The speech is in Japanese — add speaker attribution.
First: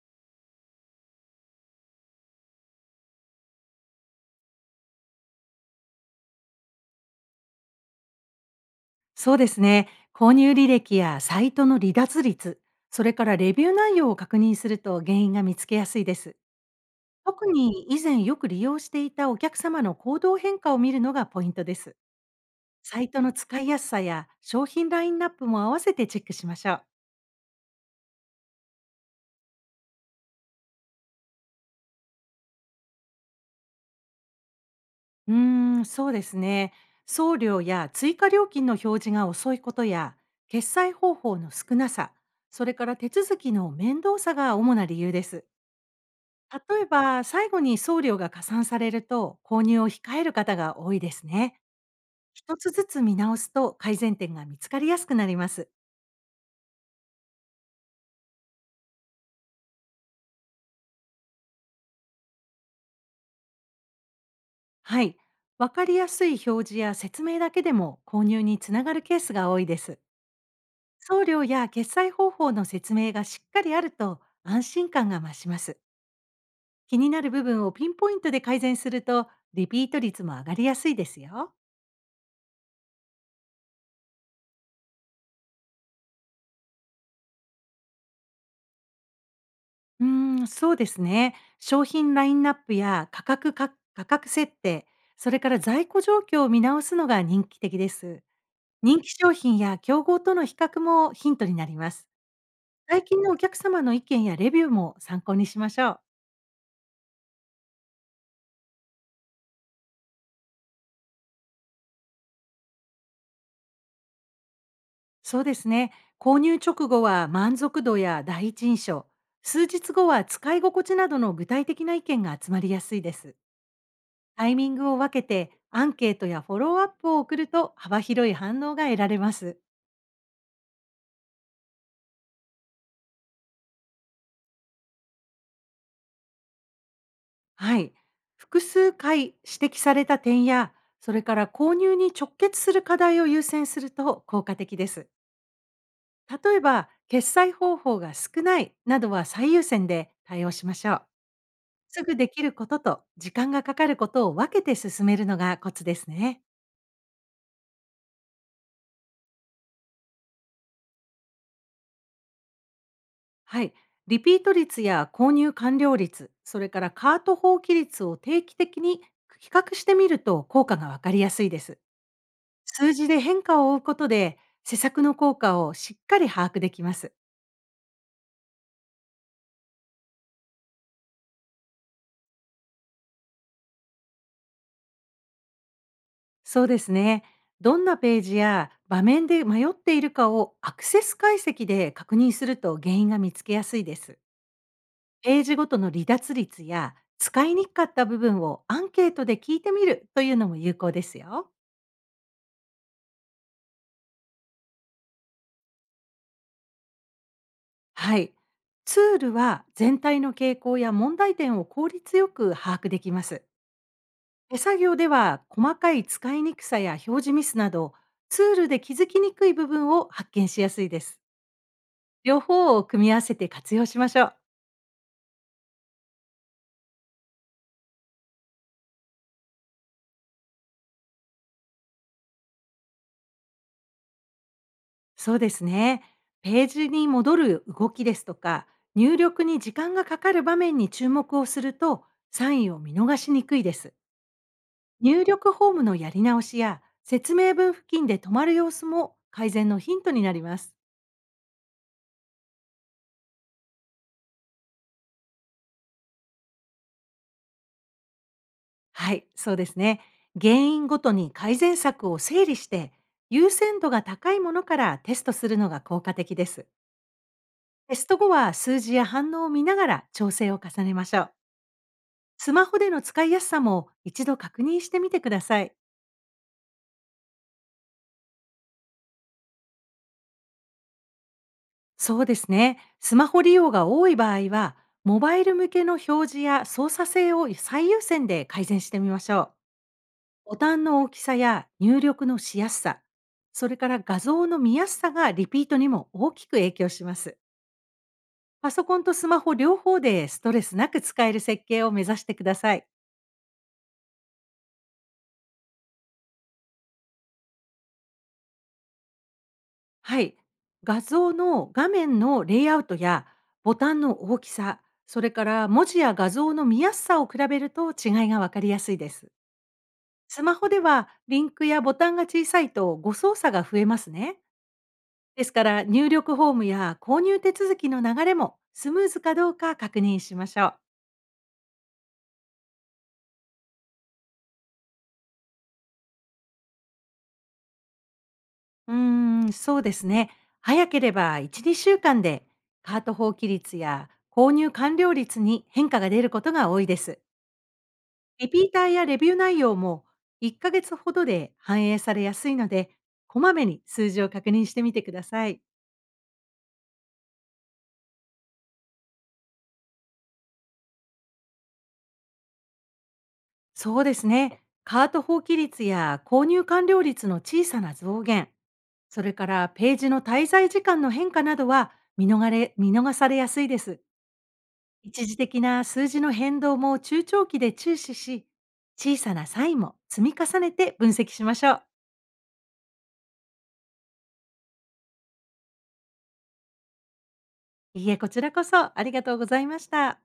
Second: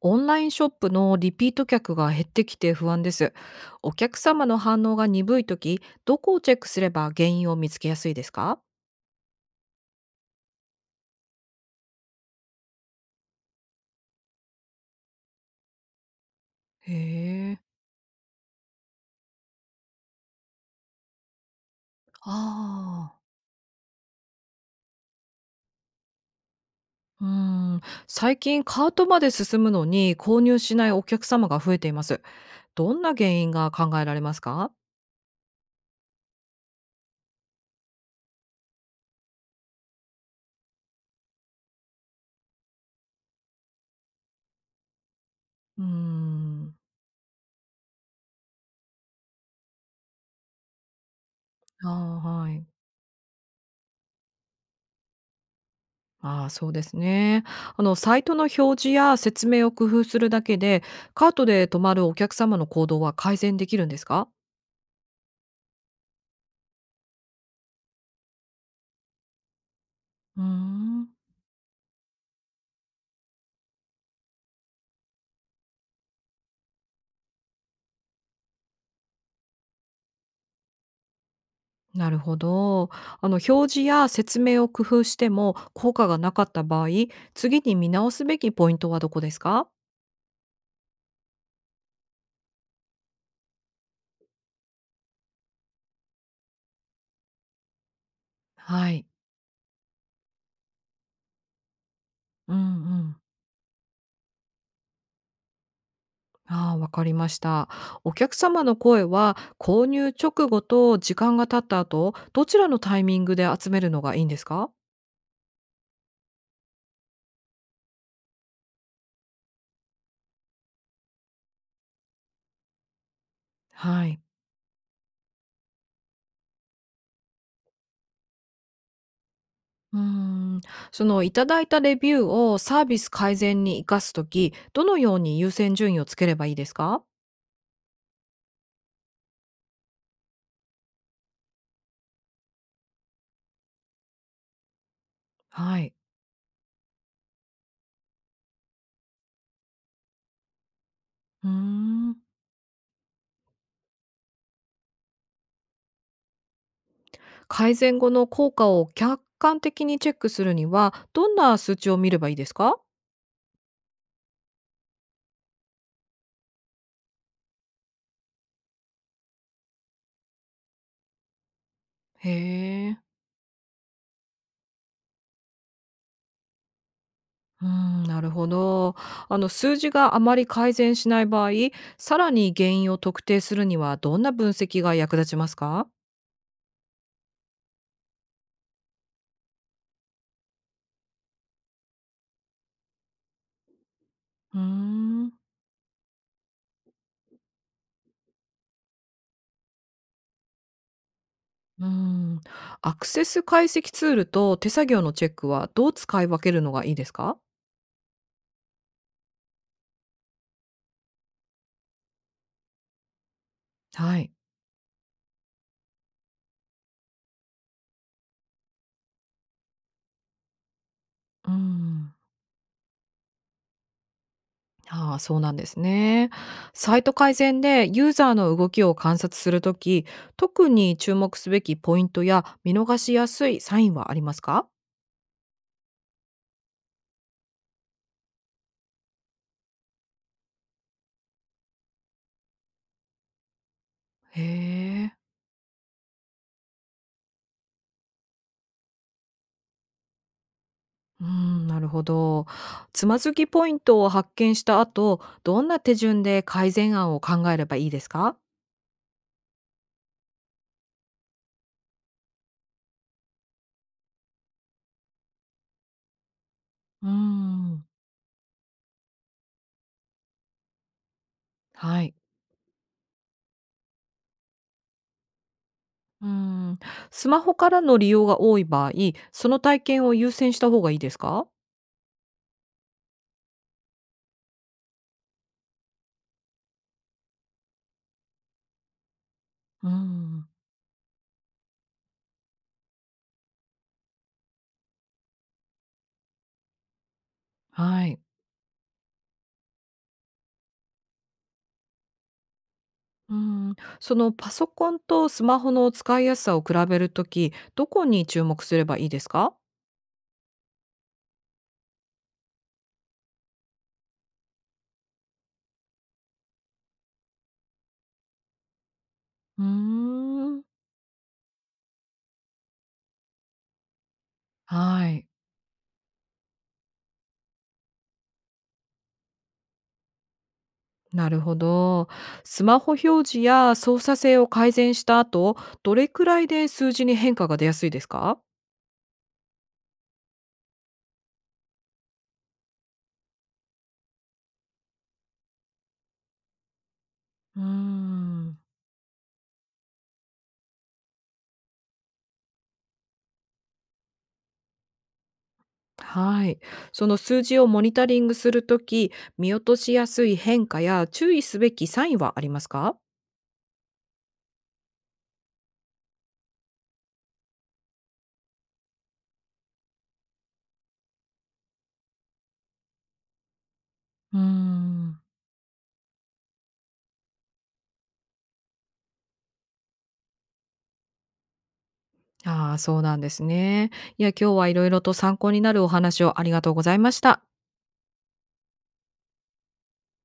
Speaker 1: オンラインショップのリピート客が減ってきて不安です。お客様の反応が鈍いとき、どこをチェックすれば原因を見つけやすいですか？
Speaker 2: そうですね。購入履歴やサイトの離脱率、それからレビュー内容を確認すると原因が見つけやすいです。
Speaker 1: へ
Speaker 2: 特
Speaker 1: え。
Speaker 2: に以前よく利用していたお客様の行動変化を見るのがポイントです。サイ
Speaker 1: あ
Speaker 2: ト
Speaker 1: あ。
Speaker 2: の使いやすさや商品ラインナップも合わせてチェックしましょう。
Speaker 1: うん。最近カートまで進むのに購入しないお客様が増えています。どんな原因が考えられますか？
Speaker 2: うーん、そうですね。送料や追加料金の表示が遅いことや、決済方法の少なさ、それから手続きの面倒さが主な理由です。
Speaker 1: うーん。
Speaker 2: 例えば、最後に送料が加算されると、購入を控える方が多いですね。
Speaker 1: ああ、は
Speaker 2: 一
Speaker 1: い。
Speaker 2: つずつ見直すと改善点が見つかりやすくなります。
Speaker 1: ああ、そうですね。サイトの表示や説明を工夫するだけで、カートで止まるお客様の行動は改善できるんですか？
Speaker 2: はい。わかりやすい表示や説明だけでも購入につながるケースが多いです。
Speaker 1: うーん、
Speaker 2: 送料や決済方法の説明がしっかりあると安心感が増します。気になる部分をピンポイントで改善すると、リピート率も上がりやすいですよ。
Speaker 1: なるほど。表示や説明を工夫しても効果がなかった場合、次に見直すべきポイントはどこですか？
Speaker 2: うーん、そうですね。商品ラインナップや価格設定、それから在庫状況を見直すのが人気的です。
Speaker 1: は
Speaker 2: 人
Speaker 1: い。
Speaker 2: 気商品や競合との比較もヒントになります。
Speaker 1: うんう
Speaker 2: 最
Speaker 1: ん。
Speaker 2: 近のお客様の意見やレビューも参考にしましょう。
Speaker 1: ああ、わかりました。お客様の声は購入直後と時間が経った後、どちらのタイミングで集めるのがいいんですか？
Speaker 2: そうですね。購入直後は満足度や第一印象、数日後は使い心地などの具体的な意見が集まりやすいです。
Speaker 1: はい。
Speaker 2: タイミングを分けてアンケートやフォローアップを送ると幅広い反応が得られます。
Speaker 1: うーん、そのいただいたレビューをサービス改善に生かすとき、どのように優先順位をつければいいですか？
Speaker 2: はい。複数回指摘された点や、それから購入に直結する課題を優先すると効果的です。
Speaker 1: はい。
Speaker 2: 例えば、決済方法が少ないなどは最優先で対応しましょう。
Speaker 1: うー
Speaker 2: すぐ
Speaker 1: ん。
Speaker 2: できることと時間がかかることを分けて進めるのがコツですね。
Speaker 1: 改善後の効果を客観的にチェックするにはどんな数値を見ればいいですか？
Speaker 2: はい。リピート率や購入完了率、それからカート放棄率を定期的に比較してみると効果がわかりやすいです。
Speaker 1: へ
Speaker 2: 数
Speaker 1: え。
Speaker 2: 字で変化を追うことで、施策の効果をしっかり把握できます。
Speaker 1: うん、なるほど。あの数字があまり改善しない場合、さらに原因を特定するにはどんな分析が役立ちますか？
Speaker 2: そうですね。どんなページや場面で迷っているかをアクセス解析で確認すると原因が見つけやすいです。
Speaker 1: うーん。
Speaker 2: ページごとの離脱率や使いにくかった部分をアンケートで聞いてみるというのも有効ですよ。
Speaker 1: うん。アクセス解析ツールと手作業のチェックはどう使い分けるのがいいですか？
Speaker 2: はい。ツールは全体の傾向や問題点を効率よく把握できます。
Speaker 1: はい。
Speaker 2: 手作業では細かい使いにくさや表示ミスなどツールで気づきにくい部分を発見しやすいです。
Speaker 1: うん。
Speaker 2: 両方を組み合わせて活用しましょう。
Speaker 1: ああ、そうなんですね。サイト改善でユーザーの動きを観察するとき、特に注目すべきポイントや見逃しやすいサインはありますか？
Speaker 2: そうですね。ページに戻る動きですとか入力に時間がかかる場面に注目をするとサインを見逃しにくいです。
Speaker 1: へえ。
Speaker 2: 入力フォームのやり直しや説明文付近で止まる様子も改善のヒントになります。
Speaker 1: うん、なるほど。つまずきポイントを発見した後、どんな手順で改善案を考えればいいですか？
Speaker 2: はい、そうですね。原因ごとに改善策を整理して、優先度が高いものからテストするのが効果的です。
Speaker 1: うん、
Speaker 2: テスト後は数字や反応を見ながら調整を重ねましょう。
Speaker 1: はい。
Speaker 2: スマホでの使いやすさも一度確認してみてください。
Speaker 1: うん、スマホからの利用が多い場合、その体験を優先した方がいいですか？
Speaker 2: そうですね。スマホ利用が多い場合は、モバイル向けの表示や操作性を最優先で改善してみましょ
Speaker 1: うん、
Speaker 2: う。ボタンの大きさや入力のしやすさ、それから画像の見やすさがリピートにも大きく影響します。
Speaker 1: はい。
Speaker 2: パソコンとスマホ両方でストレスなく使える設計を目指してください。
Speaker 1: うん、そのパソコンとスマホの使いやすさを比べるとき、どこに注目すればいいですか？
Speaker 2: はい。画像の画面のレイアウトやボタンの大きさ、それから文字や画像の見やすさを比べると違いがわかりやすいです。
Speaker 1: うー
Speaker 2: スマ
Speaker 1: ん、
Speaker 2: ホではリンクやボタンが小さいと誤操作が増えますね。
Speaker 1: はい、
Speaker 2: ですから入力フォームや購入手続きの流れもスムーズかどうか確認しましょう。
Speaker 1: なるほど。スマホ表示や操作性を改善した後、どれくらいで数字に変化が出やすいですか？
Speaker 2: うーん、そうですね。早ければ1、2週間でカート放棄率や購入完了率に変化が出ることが多いです。
Speaker 1: うー
Speaker 2: リ
Speaker 1: ん、
Speaker 2: ピーターやレビュー内容も1ヶ月ほどで反映されやすいので、こまめに数字を確認してみてください。
Speaker 1: はい。その数字をモニタリングするとき、見落としやすい変化や注意すべきサインはありますか？
Speaker 2: そうですね。カート放棄率や購入完了率の小さな増減、それからページの滞在時間の変化などは見逃されやすいです。
Speaker 1: うーん。
Speaker 2: 一時的な数字の変動も中長期で注視し、小さな差異も積み重ねて分析しましょう。
Speaker 1: ああ、そうなんですね。いや、今日は色々と参考になるお話をありがとうございました。
Speaker 2: いいえ、こちらこそありがとうございました。